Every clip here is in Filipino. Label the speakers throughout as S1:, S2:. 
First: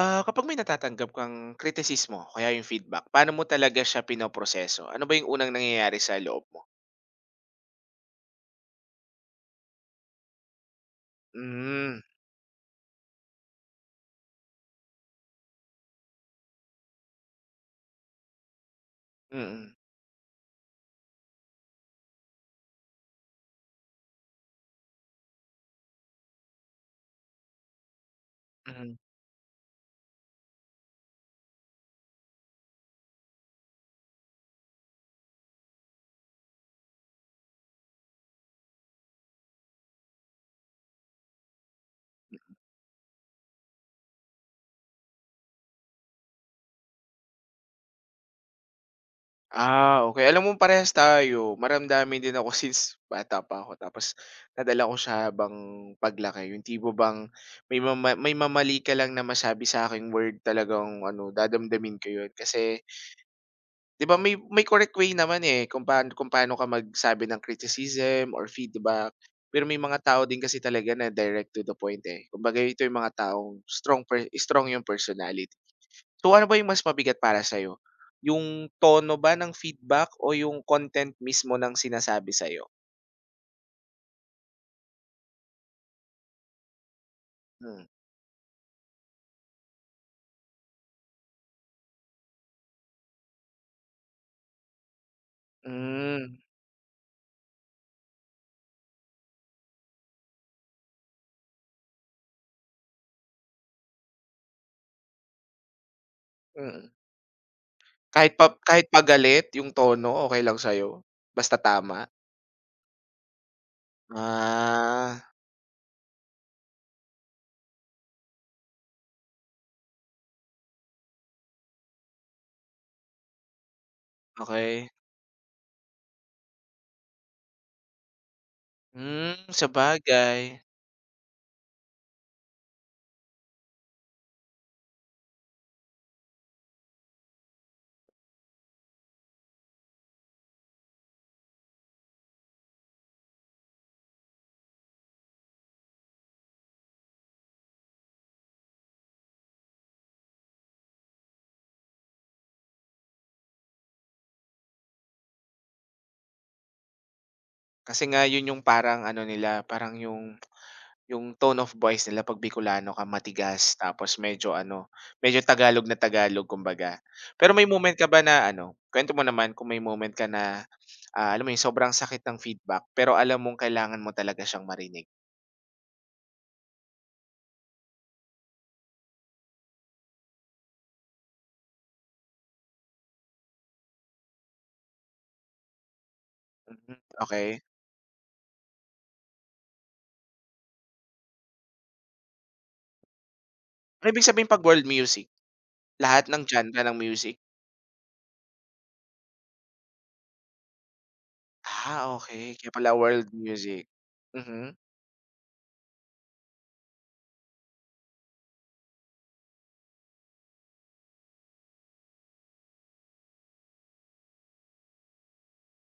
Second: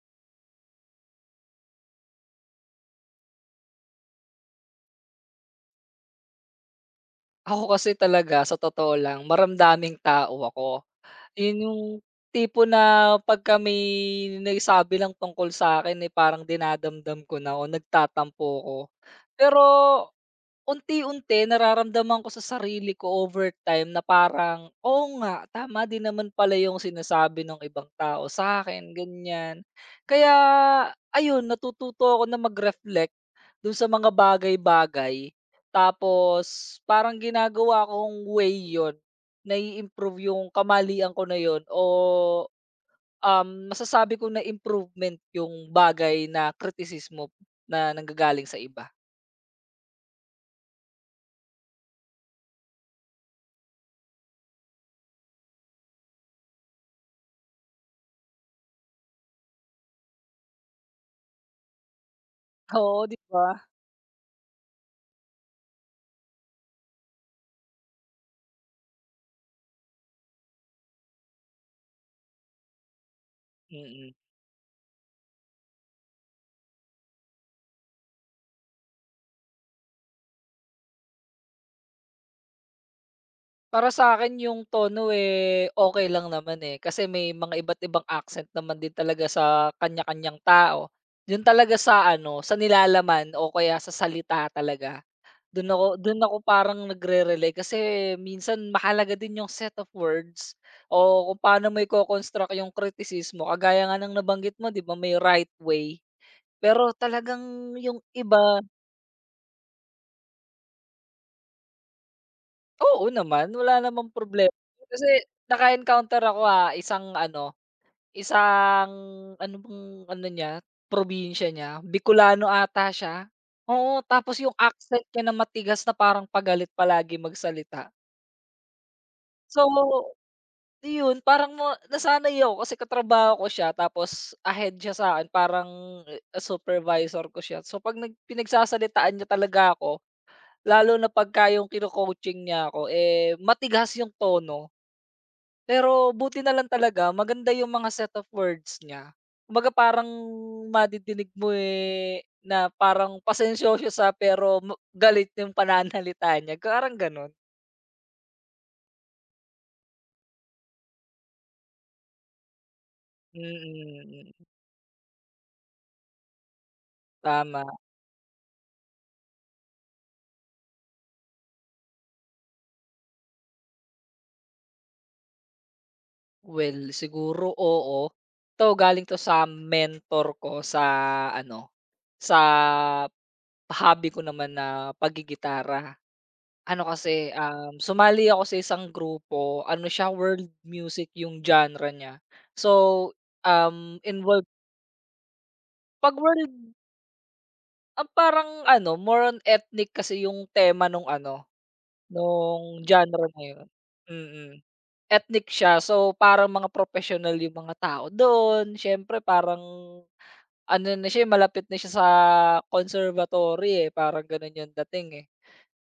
S1: Ah, kapag may natatanggap kang kritisismo kaya yung feedback, paano mo talaga siya pinoproseso? Ano ba yung unang nangyayari sa loob mo?
S2: Ako kasi talaga sa totoo lang maramdaming tao ako. Yun yung
S1: Hmm,
S2: tipo na pagka may nagsabi lang tungkol sa akin, eh, parang dinadamdam ko na o nagtatampo ako. Pero
S1: mm,
S2: unti-unti nararamdaman ko sa sarili ko over time na parang, "Oo nga, tama din naman pala yung sinasabi ng ibang tao sa akin
S1: mm.
S2: ganyan." Kaya ayun, natututo ako na mag-reflect dun sa mga bagay-bagay, tapos parang ginagawa kong way yun, nai-improve yung kamalian ko na yon o, masasabi ko na improvement yung bagay na kritisismo na nanggagaling sa iba.
S1: Ah, okey. Alam mo parehas tayo. Maramdamin din ako since bata pa ako tapos nadala ko siya habang paglaki. Yung tipo bang may mamali ka lang na masabi sa'king word talagang ano, dadamdamin ko yun. Kasi
S2: Oo, 'di ba?
S1: 'di ba may correct way naman, eh, kung paano ka magsabi ng criticism or feedback. Pero may mga tao din kasi talaga na direct to the point, eh. Kumbaga ito yung mga taong strong
S2: Mm.
S1: per strong yung personality. So ano ba yung mas mabigat para sa'yo? Yung tono ba ng feedback o yung content mismo ng sinasabi sa.
S2: Para sa akin yung tono, eh, okay lang naman, eh, kasi may mga iba't
S1: Hmm.
S2: ibang accent naman din talaga sa kanya-kanyang tao. Yun talaga sa ano, sa nilalaman o kaya sa salita talaga, dun ako
S1: Hmm,
S2: dun ako
S1: mm.
S2: parang nagre-rely kasi minsan mahalaga din yung set of words o kung paano mo iko-construct yung kritisismo. Kagaya nga ng nabanggit mo, 'di ba may right way,
S1: Mm.
S2: pero talagang yung
S1: Kahit pa
S2: iba
S1: kahit pagalit yung tono, okay lang sa'yo? Basta tama?
S2: oo naman, wala namang problema. Kasi
S1: Ah,
S2: naka-encounter ako, ah, isang ano, isang ano bang ano niya, probinsya niya, Bicolano ata siya. Oo, tapos yung
S1: okay.
S2: accent niya na matigas na parang pagalit palagi magsalita.
S1: Hmm,
S2: So,
S1: sabagay.
S2: iyon parang na nasanay ako kasi katrabaho ko siya tapos ahead siya sa'kin parang, eh, supervisor ko siya. So, 'pag pinagsasalitaan niya talaga ako, lalo na pagka yung kino-coaching niya ako, eh, matigas yung tono. Pero buti na lang talaga maganda yung mga set of words niya. Kumbaga parang madidinig mo, eh, na parang pasensyoso siya pero ma galit yung pananalita niya, parang gano'n.
S1: Kasi nga yun yung parang ano nila, parang yung tone of voice nila 'pag Bicolano ka, matigas tapos
S2: Mm, mm.
S1: medyo ano, medyo Tagalog na Tagalog kumbaga. Pero may
S2: Tama.
S1: moment ka ba na ano, kuwento mo naman kung may moment ka na, ah, alam mo yun sobrang sakit ng feedback pero alam mong kailangan mo talaga siyang marinig?
S2: Well, siguro oo. 'To galing 'to sa mentor ko sa ano, sa hobby ko naman na paggigitara. Ano
S1: Mhm,
S2: kasi,
S1: okey.
S2: sumali ako sa isang grupo, ano siya, world music yung genre niya. So, um,
S1: Ano ibig sabihin
S2: involved
S1: 'pag world music,
S2: 'pag
S1: lahat ng
S2: world,
S1: genre ng music?
S2: ah, parang ano, more on ethnic kasi yung tema nung ano,
S1: Ah, okay kaya
S2: nung
S1: pala
S2: genre
S1: world
S2: na yun.
S1: music.
S2: Mm,
S1: Mhm,
S2: ethnic siya. So, parang mga propesyonal yung mga tao do'n, siyempre parang ano na siya, eh, malapit na siya sa conservatory, eh, parang gano'n yung dating, eh.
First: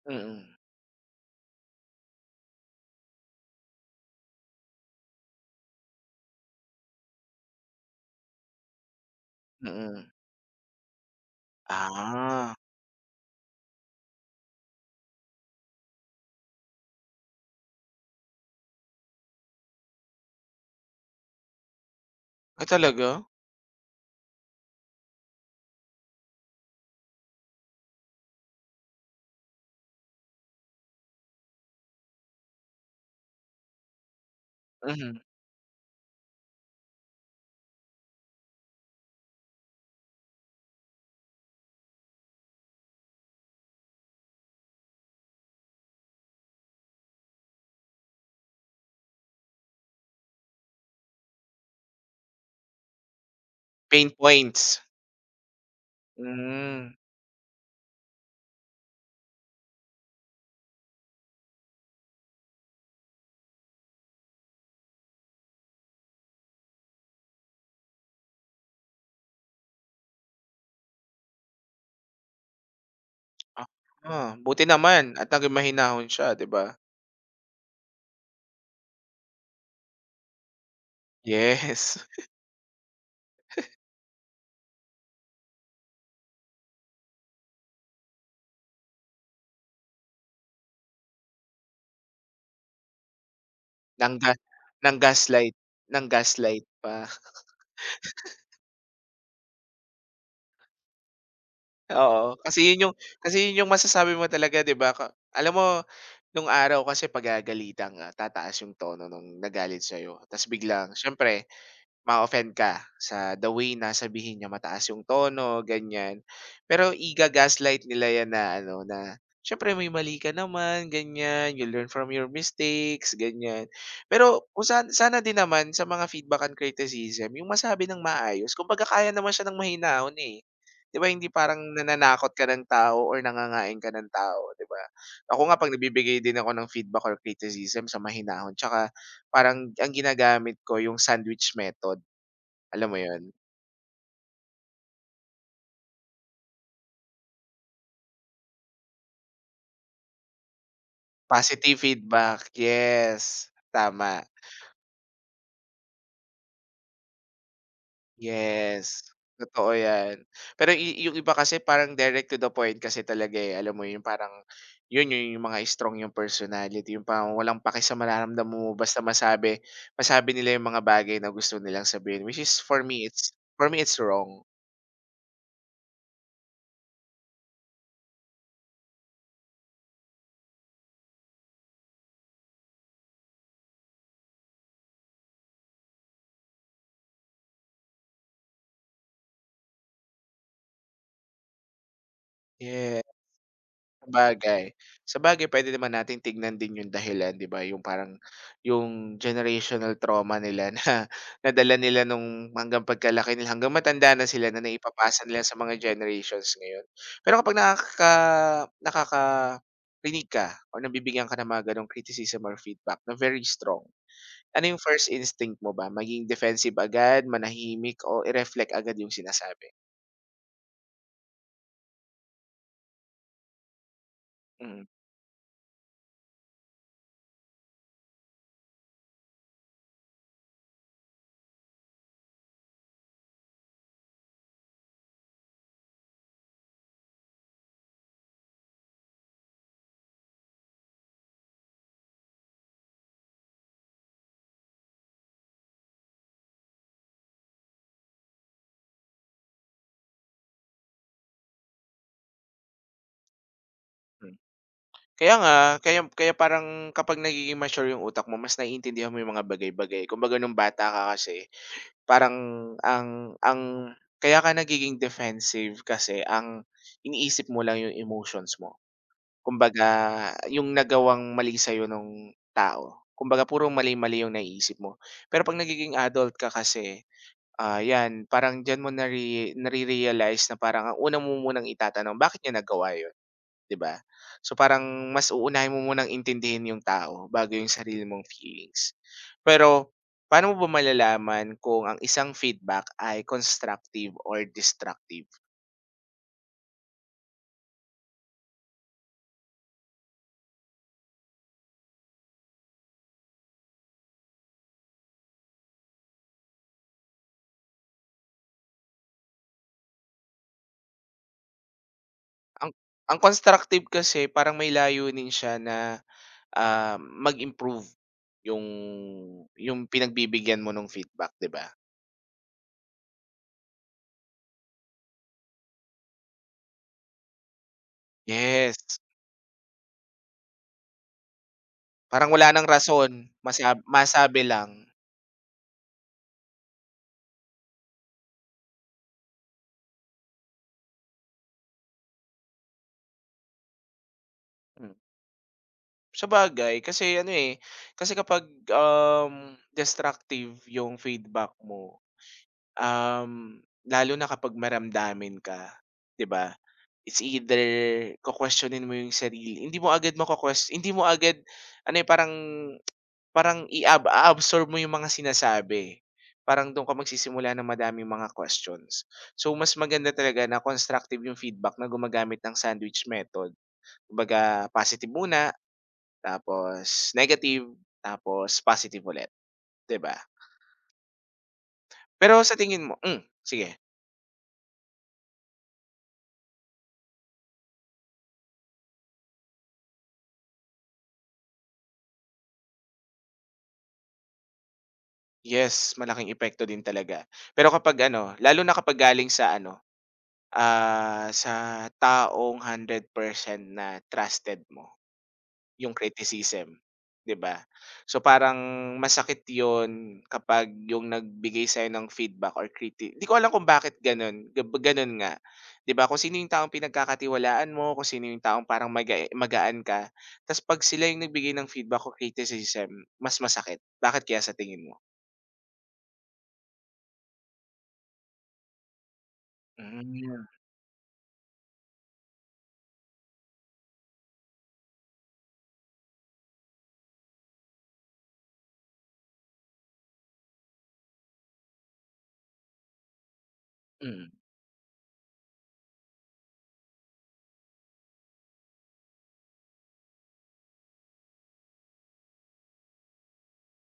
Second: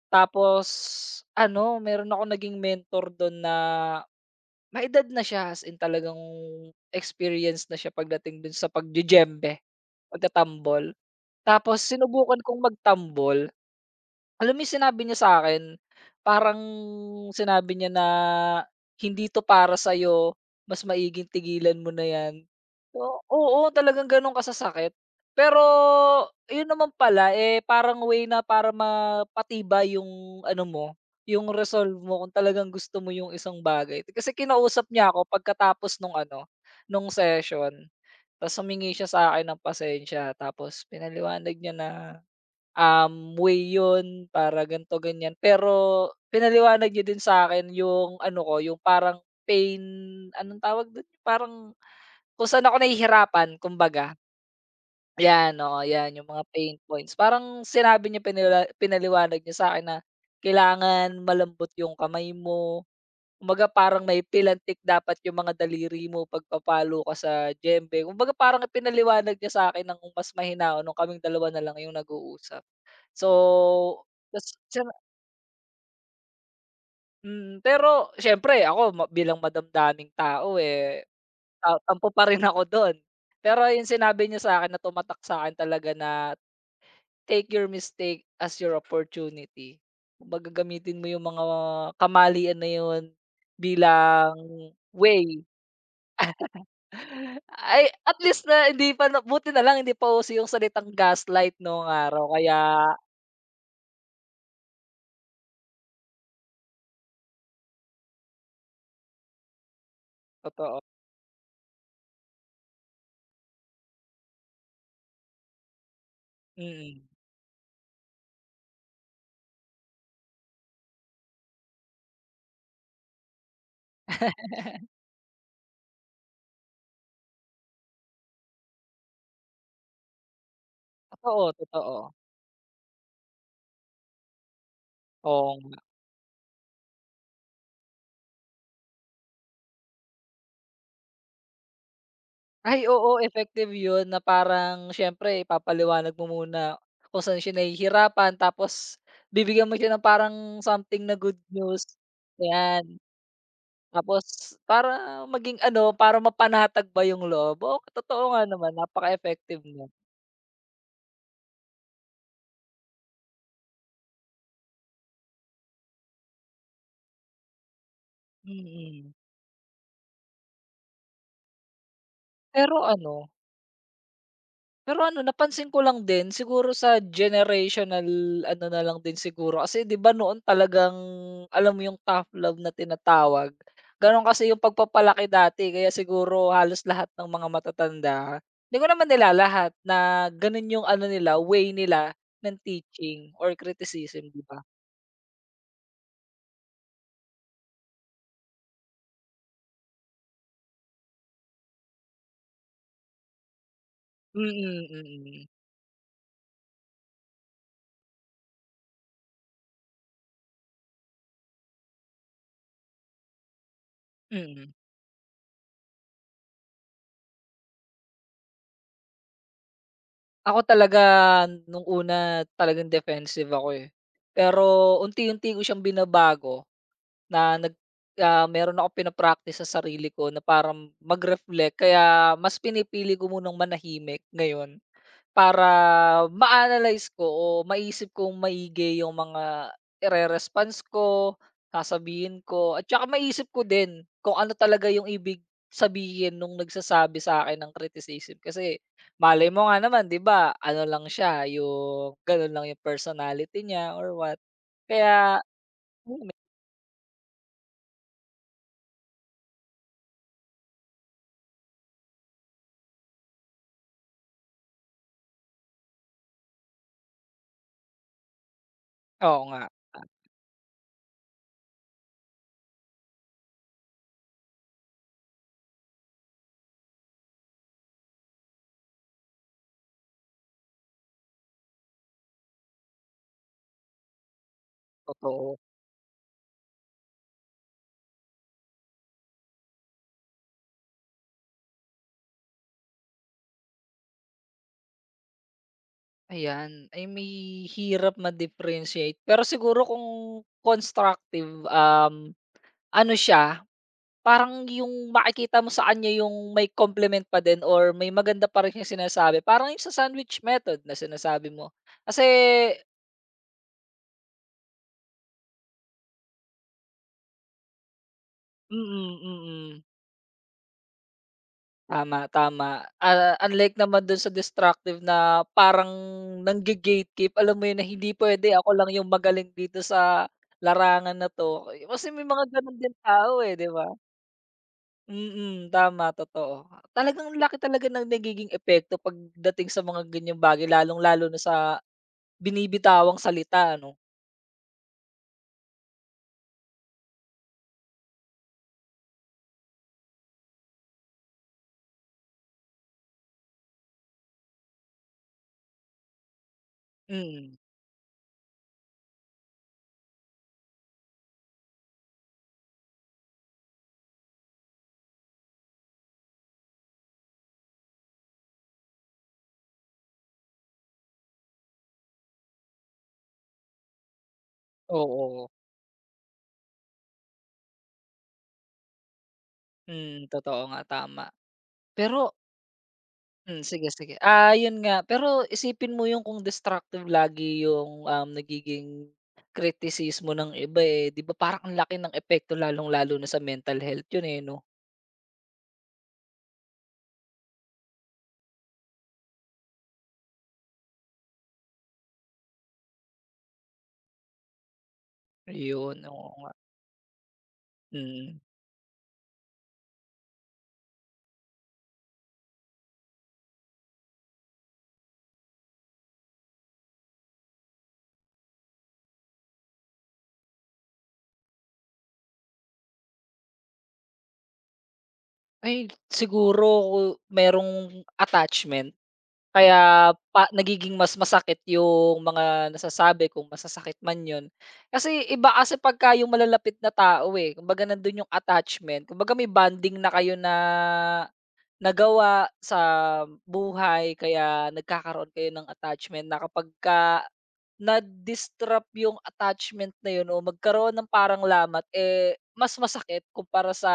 S1: mm,
S2: Tapos ano, meron ako naging mentor do'n na may edad na siya, as in talagang experience na siya pagdating dun sa pagdijembe,
S1: mm.
S2: pagtatambol. Tapos sinubukan
S1: Ah,
S2: kong magtambol, alam mo yung sinabi niya sa akin, parang sinabi niya na, "Hindi 'to para sa'yo, mas maiging tigilan mo na 'yan."
S1: ay talaga?
S2: O oo, talagang gano'n kasasakit. Pero yun naman pala, eh, parang way na para mapatibay yung ano mo, yung resolve mo kung talagang gusto mo yung isang bagay. Kasi kinausap niya
S1: Mhm,
S2: ako pagkatapos nung ano, nung session, tapos humingi siya sa sa'kin ng pasensya tapos pinaliwanag niya na way yun para ganito, ganyan. Pero pinaliwanag niyo din sa akin yung ano ko, yung parang pain, anong tawag dun? Parang kung saan ako nahihirapan
S1: pain
S2: kumbaga.
S1: points.
S2: 'Yan, oo, 'yan yung mga pain
S1: Hmm,
S2: points. Parang sinabi niyo pinaliwanag niya sa akin na kailangan malambot yung kamay mo. Kumbaga parang may pilantik dapat yung mga daliri mo 'pag papalo ka sa diyembe. Kumbaga parang pinaliwanag niya sa'kin ng mas mahinahon nung kaming dalawa na lang yung nag-uusap. So,
S1: ah,
S2: tas
S1: buti
S2: siyem
S1: naman at naging mahinahon siya, 'di ba?
S2: mm, pero siyempre ako ma bilang madamdaming tao, eh,
S1: Yes,
S2: tampo pa rin ako dun. Pero yung sinabi niya sa akin na tumatak sa'kin talaga na, "Take your mistake as your opportunity." Kumbaga gamitin mo yung mga kamalian na yun
S1: nangga
S2: bilang way.
S1: nang-gaslight nang-gaslight pa,
S2: Ay, at least na hindi pa na buti na lang hindi pa uso yung salitang gaslight noong
S1: oo.
S2: araw kaya
S1: Kasi 'yun 'yung masasabi mo talaga, 'di ba, alam mo nung araw kasi pagagalitan ka, tataas 'yung tono nung nagalit sa'yo, ta's
S2: totoo,
S1: biglang siyempre ma offend ka sa the way na sabihin niya, mataas yung tono, ganyan. Pero
S2: mm.
S1: iga-gaslight nila 'yan na ano, na siyempre may mali ka naman, ganyan, you learn from your mistakes, ganyan. Pero kung sana din naman sa mga feedback and criticism, yung masabi ng maayos, kung kaya naman siya ng mahinahon, eh. 'Di ba hindi
S2: Totoo,
S1: parang
S2: totoo.
S1: nananakot ka ng tao or nangangain ka ng tao, 'di ba? Ako nga
S2: Oo.
S1: 'pag nagbibigay din ako ng feedback or criticism, sa mahinahon 'tsaka. Parang ang ginagamit ko yung sandwich method,
S2: Ay
S1: alam mo
S2: oo,
S1: yun?
S2: effective 'yun na parang siyempre ipapaliwanag mo muna kung saan siya nahihirapan tapos bibigyan mo siya ng parang something na good
S1: Positive
S2: news,
S1: feedback,
S2: 'yan.
S1: yes, tama,
S2: Tapos para maging ano, para mapanatag ba 'yung loob. Oo, totoo nga naman
S1: yes,
S2: napaka-effective
S1: totoo
S2: niya,
S1: yan. Pero yung iba kasi parang direct to the point kasi talaga, eh, alam mo yung parang yun yun yung mga strong yung personality, yung parang walang paki sa mararamdaman mo basta
S2: mm.
S1: masabi masabi nila yung mga bagay na gusto nilang sabihin, which is
S2: Pero
S1: for me
S2: ano
S1: it's for me it's wrong.
S2: Pero ano napansin ko lang din siguro sa generational ano na lang din siguro kasi 'di ba noon talagang alam mo yung tough love na tinatawag, gano'n kasi yung pagpapalaki dati kaya siguro halos lahat ng mga matatanda, hindi ko naman nila lahat na gano'n yung ano nila way nila ng
S1: Yes.
S2: teaching or criticism, 'di ba?
S1: Sabagay. Sabagay pwede naman natin tignan din yung dahilan, 'di ba, yung parang yung generational trauma nila na nadala nila nung hanggang pagkalaki nila, hanggang matanda na
S2: Mm,
S1: sila, na
S2: mm,
S1: naipapasa nila
S2: mm.
S1: sa mga generations ngayon. Pero kapag nakakarinig ka o nabibigyan ka ng mga gano'ng criticism or feedback na very strong, ano
S2: Mm.
S1: yung first instinct mo ba? Maging defensive agad, manahimik, o i-reflect agad yung sinasabi?
S2: Ako talaga nung una talagang defensive ako eh,
S1: Mm.
S2: pero unti-unti ko siyang binabago. Na nag Ah, meron akong pina-practice sa sarili ko na parang mag-reflect kaya mas pinipili ko munang manahimik ngayon para ma-analyze ko o maisip kong maigi yung mga ire-response ko, sasabihin ko at saka maisip ko din kung ano talaga yung ibig sabihin nung nagsasabi sa akin ng criticism. Kasi malay mo nga naman, 'di ba, ano lang siya yung gano'n lang yung personality niya or
S1: Mm.
S2: what.
S1: Kaya
S2: Kaya
S1: nga, kaya kaya parang kapag nagiging mature yung utak mo mas naiintindihan mo yung mga bagay-bagay. Kumbaga nung bata ka kasi parang ang kaya ka nagiging defensive kasi ang iniisip mo lang yung emotions mo.
S2: oo nga,
S1: Kumbaga yung nagawang mali sa'yo nung tao. Kumbaga puro mali-mali yung naiisip mo. Pero 'pag nagiging adult ka kasi, ah, 'yan parang diyan mo nare-realize na parang ang una mo munang itatanong, bakit niya nagawa yun? 'Di ba? So, parang mas
S2: totoo.
S1: uunahin mo munang intindihin yung tao bago yung sarili mong feelings. Pero paano mo ba malalaman kung ang isang feedback ay constructive or destructive?
S2: Ayan, ay mahihirap ma-differentiate pero siguro kung constructive, ano siya parang yung makikita mo sa kanya yung may compliment pa din or may maganda pa rin siyang sinasabi parang yung sa sandwich method na sinasabi mo. Kasi
S1: Ang ang constructive kasi parang may layunin siya na, ah, mag-improve yung
S2: mm, mm, mm,
S1: pinagbibigyan mo ng feedback, 'di ba?
S2: tama, tama, ah, unlike naman dun sa destructive na parang nangge-gatekeep alam mo yun na hindi puwede ako
S1: Yes,
S2: lang yung magaling dito sa larangan na 'to, kasi may
S1: parang
S2: mga
S1: wala ng
S2: ganun din
S1: rason,
S2: tao, eh, 'di ba?
S1: masabi lang.
S2: Mm, tama, totoo. Talagang laki talaga ng nagiging epekto pagdating sa mga ganyang bagay lalong-lalo na sa binibitawang salita, 'no?
S1: Sabagay kasi ano, eh, kasi kapag, destructive yung feedback mo, lalo na kapag maramdamin ka, 'di ba? It's
S2: Mm,
S1: either ko questionin mo yung sarili, hindi mo agad ano, eh, parang parang absorb mo yung mga sinasabi. Parang dun ka magsisimula ng madaming mga questions. So, mas maganda talaga na constructive yung feedback na gumagamit ng sandwich method. Kumbaga positive
S2: oo.
S1: muna, tapos negative, tapos positive ulit, 'di ba?
S2: Mm, totoo nga, tama. Pero
S1: Pero sa tingin mo,
S2: hmm,
S1: sige.
S2: sige, sige. Ah, yun nga, pero isipin mo yung kung destructive lagi yung, nagiging kritisismo ng iba, eh, 'di ba parang ang laki ng epekto lalong-lalo na sa mental health yun, eh, 'no?
S1: Yes, malaking epekto din talaga. Pero kapag ano, lalo na kapag galing sa ano, ah, sa taong 100% na trusted mo. Yung
S2: Yun oo nga.
S1: criticism, 'di ba? So,
S2: Mm.
S1: parang masakit yon kapag yung nagbigay sa'yo ng feedback or hindi ko alam kung bakit gano'n, gano'n nga. 'Di ba, kung sino yung taong pinagkakatiwalaan mo, kung sino yung taong parang magaan ka, ta's 'pag sila yung nagbigay ng feedback or criticism, mas masakit. Bakit kaya sa tingin mo?
S2: Ay, siguro merong attachment. Kaya
S1: Hmm,
S2: pa nagiging mas masakit yung mga nasasabi kung masasakit man yun. Kasi iba kasi pagka yung malalapit na tao, eh, kumbaga nandun yung attachment, kumbaga may bonding na kayo na nagawa sa buhay
S1: hmm,
S2: kaya nagkakaroon kayo ng attachment na kapagka na-disrupt yung attachment na yun o magkaroon ng parang lamat, eh, mas masakit kumpara sa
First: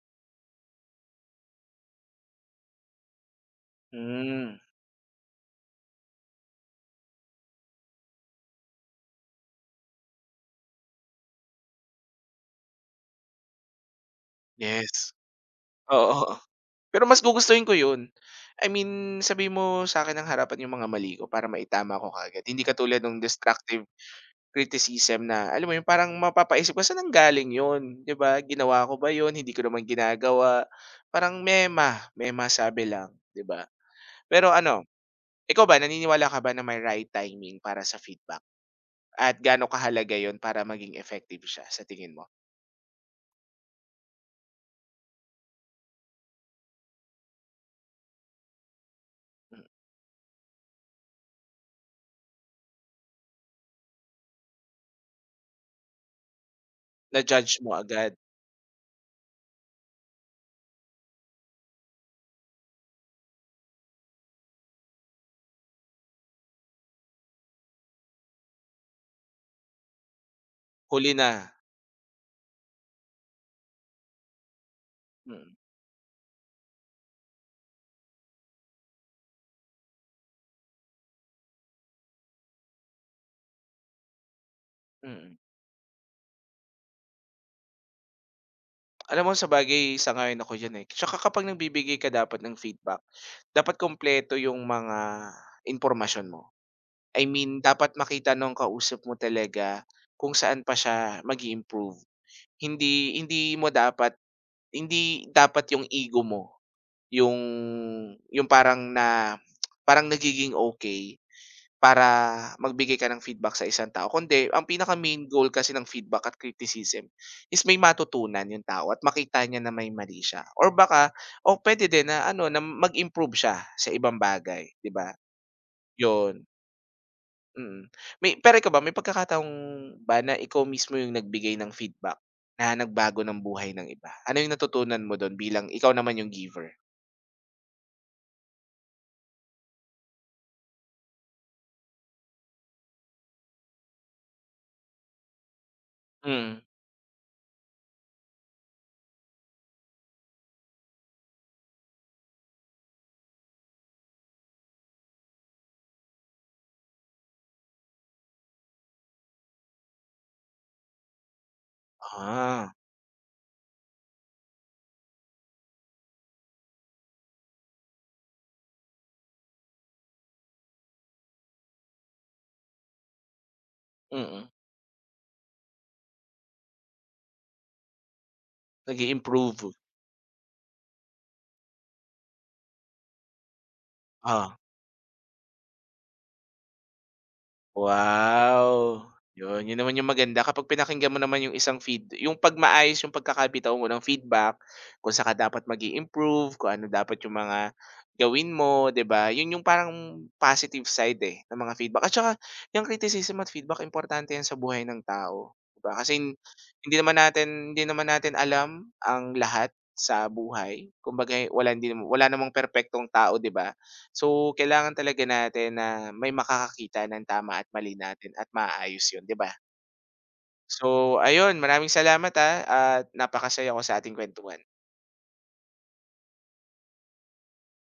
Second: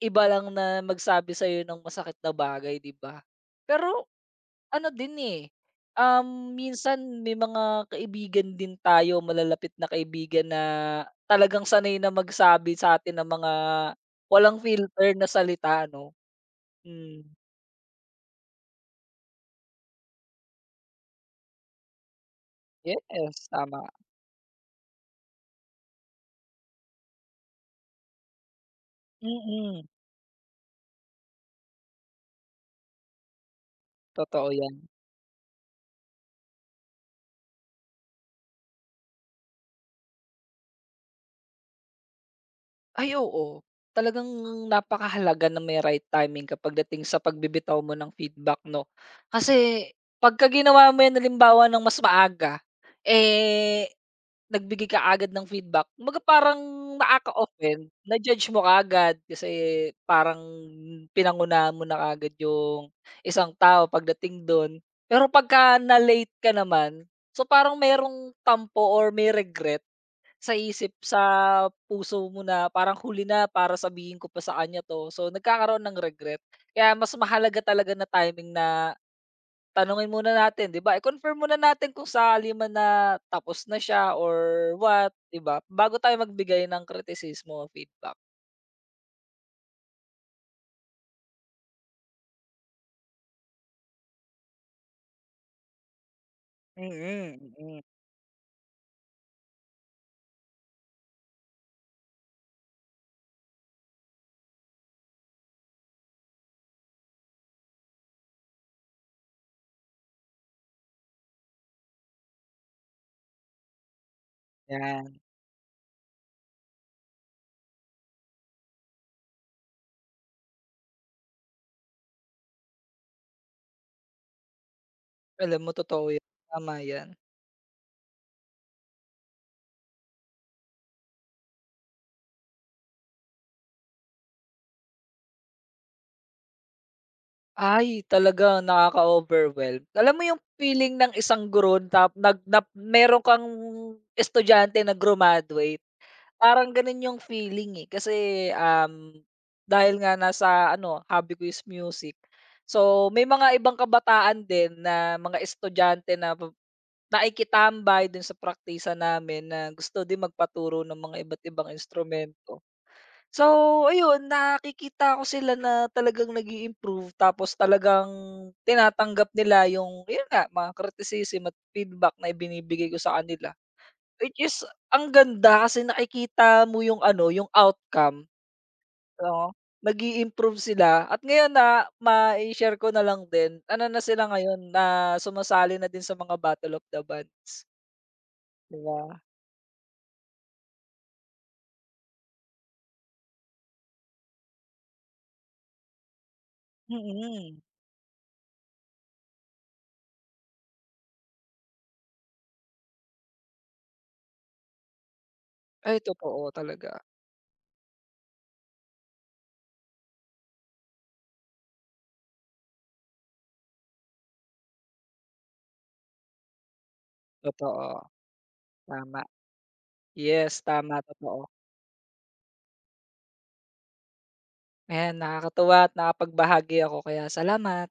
S2: iba lang na magsabi sa'yo ng masakit na bagay, 'di ba? Pero
S1: hmm,
S2: ano din, eh, minsan may mga kaibigan din tayo, malalapit na kaibigan na talagang sanay na magsabi sa atin ng mga walang filter
S1: yes.
S2: na salita, ano?
S1: Oo. Pero
S2: Hmm,
S1: mas gugustuhin ko 'yun. I mean, sabi mo sa akin ng harapan yung mga mali ko para maitama ko kagad. Hindi katulad ng
S2: yes,
S1: destructive
S2: tama.
S1: criticism na, alam mo yun, parang mapapaisip ka, "Saan nanggaling yun?" 'Di ba? "Ginawa ko ba yun? Hindi ko naman
S2: Mm,
S1: ginagawa." Parang mema-sabi lang, 'di ba?
S2: totoo
S1: Pero
S2: 'yan.
S1: ano, ikaw ba, naniniwala ka ba na may right timing para sa feedback? At gaano kahalaga yon para maging effective siya sa tingin mo?
S2: Ay, oo. Talagang napakahalaga na may right timing kapag dating sa pagbibitaw mo ng feedback, 'no?
S1: Mm.
S2: Kasi pagka ginawa mo 'yan halimbawa ng mas maaga, eh, nagbigay ka agad ng feedback, kumbaga parang
S1: Na-judge mo
S2: nakaka-offend,
S1: agad,
S2: na-judge mo kaagad kasi parang pinangunahan mo na kaagad yung isang tao pagdating don. Pero pagka na-late ka naman, so parang merong tampo or may regret sa isip,
S1: huli
S2: sa
S1: na.
S2: puso mo na parang huli na para sabihin ko pa sa kanya 'to, so
S1: Mm,
S2: nagkakaroon ng regret. Kaya mas mahalaga talaga na timing na tanungin muna natin, 'di ba, i-confirm muna natin kung sakali man na tapos na siya or what,
S1: mm.
S2: 'di ba, bago tayo magbigay ng kritisismo o feedback.
S1: Alam mo sa bagay, sang-ayon ako diyan, eh. Tsaka kapag nagbibigay ka dapat ng feedback, dapat kompleto yung mga impormasyon mo. I
S2: Mm,
S1: mean,
S2: mm,
S1: dapat makita nung kausap mo talaga kung saan pa siya mag improve. Hindi hindi mo dapat hindi dapat yung ego mo yung yung parang nagiging okay para magbigay ka ng feedback sa isang tao, kundi ang
S2: yan.
S1: pinaka-main goal kasi ng feedback at criticism is may matutunan yung tao at makita niya na may mali siya, or baka o puwede din na ano na mag-improve siya sa ibang bagay, 'di ba?
S2: Alam mo totoo 'yan,
S1: Yun,
S2: tama 'yan.
S1: mm. Pero ikaw ba may pagkakataong ba na ikaw mismo yung nagbigay ng feedback na nagbago ng buhay ng iba? Ano yung natutunan mo dun bilang ikaw naman yung giver?
S2: Ay talaga nakaka-overwhelm. Alam mo yung feeling ng isang guro tap nag nap meron kang estudyante na grumaduate.
S1: Mm.
S2: Parang gano'n yung feeling, eh, kasi, um, dahil nga nasa ano, hobby ko is music. So, may mga ibang kabataan din na mga estudyante na naikitambay do'n sa praktisa namin na gusto din magpaturo ng mga iba't ibang instrumento.
S1: Ah,
S2: So, ayun nakikita ko sila na talagang nag improve tapos talagang tinatanggap nila yung, yun nga, mga criticism at feedback na ibinibigay ko sa kanila. Which
S1: mm.
S2: is ang ganda kasi nakikita mo yung ano, yung outcome,
S1: Nag
S2: oo.
S1: improve.
S2: Nag-i-improve sila at ngayon na ma share ko na lang din, ano na sila ngayon na sumasali na din sa mga Battle of the Bands, 'di ba?
S1: Wow! 'Yun, 'yun naman yung maganda kapag pinakinggan mo naman yung isang yung pagkakabitaw mo ng feedback, kung saan ka dapat mag improve, kung ano dapat yung
S2: Mm.
S1: mga gawin mo, 'di ba? 'Yun yung parang positive side, eh, ng mga feedback. At saka yung criticism at feedback, importante 'yan sa buhay ng tao, 'di
S2: Ay
S1: ba? Kasi
S2: totoo talaga,
S1: hindi naman natin alam ang lahat sa buhay. Kumbaga, eh, wala, hindi, wala namang perpektong tao, 'di ba? So, kailangan talaga natin na may makakakita ng tama at mali
S2: totoo,
S1: natin at maayos
S2: tama.
S1: 'yun, 'di ba?
S2: Yes,
S1: So
S2: tama, totoo.
S1: ayun, maraming salamat, ah, at napakasaya ko sa ating kwentuhan.
S2: Ayan, nakakatuwa at nakapagbahagi ako kaya salamat.